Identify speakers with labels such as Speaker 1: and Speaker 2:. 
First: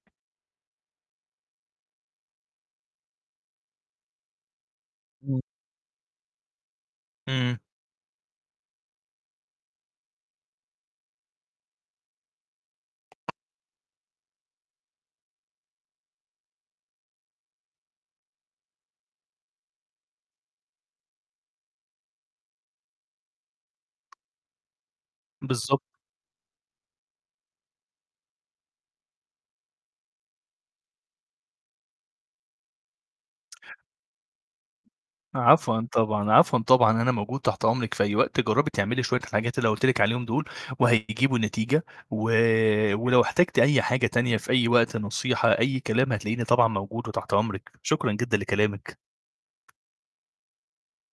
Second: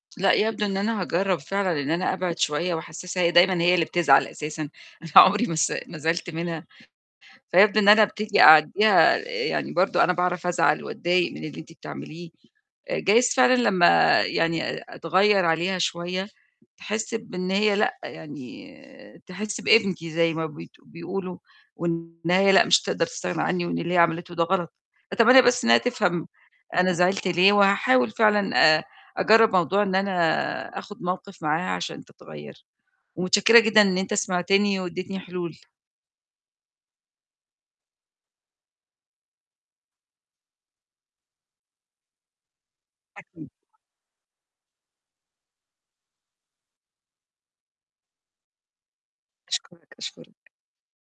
Speaker 1: لأ، يبدو إن أنا هاجرب فعلًا إن أنا أبعِد شوية وأحسسها هي دايمًا هي اللي بتزعل أساسًا، أنا
Speaker 2: إمم.
Speaker 1: عُمري ما ما زعلت منها،
Speaker 2: إمم.
Speaker 1: فيبدو إن أنا أبتدي أعديها، يعني برضه أنا باعرف أزعل وأضايق من اللي أنتِ بتعمليه، جايز فعلًا لمّا يعني أ أتغيّر عليها شوية، تحِسّ بإن هي لأ، يعني تحِسّ بقيمتي زي ما بت بيقولوا، وإن هي لأ، مش هتقدر تستغنى عني، وإن اللي هي عملته ده غلط، أتمنى بس إنها
Speaker 2: بالضبط.
Speaker 1: تفهم أنا زعلت ليه، وهاحاول فعلًا آآ أجرب موضوع إن أنا آآ أخُد موقف معاها عشان تتغير، ومتشكرة جدًا إن أنت سمعتني وأديتني حلول.
Speaker 2: عفواً طبعًا، عفواً طبعًا، أنا موجود تحت أمرِك في أي وقت، جربي تعملي شوية الحاجات اللي أنا قولت لك عليهم دول وهيجيبوا نتيجة، و ولو
Speaker 1: أكيد.
Speaker 2: احتاجتي أي حاجة تانية في أي وقت، نصيحة أي كلام هتلاقيني طبعًا موجود وتحت أمرِك، شكرًا جدًا لكلامِك.
Speaker 1: أشكرك، أشكرك.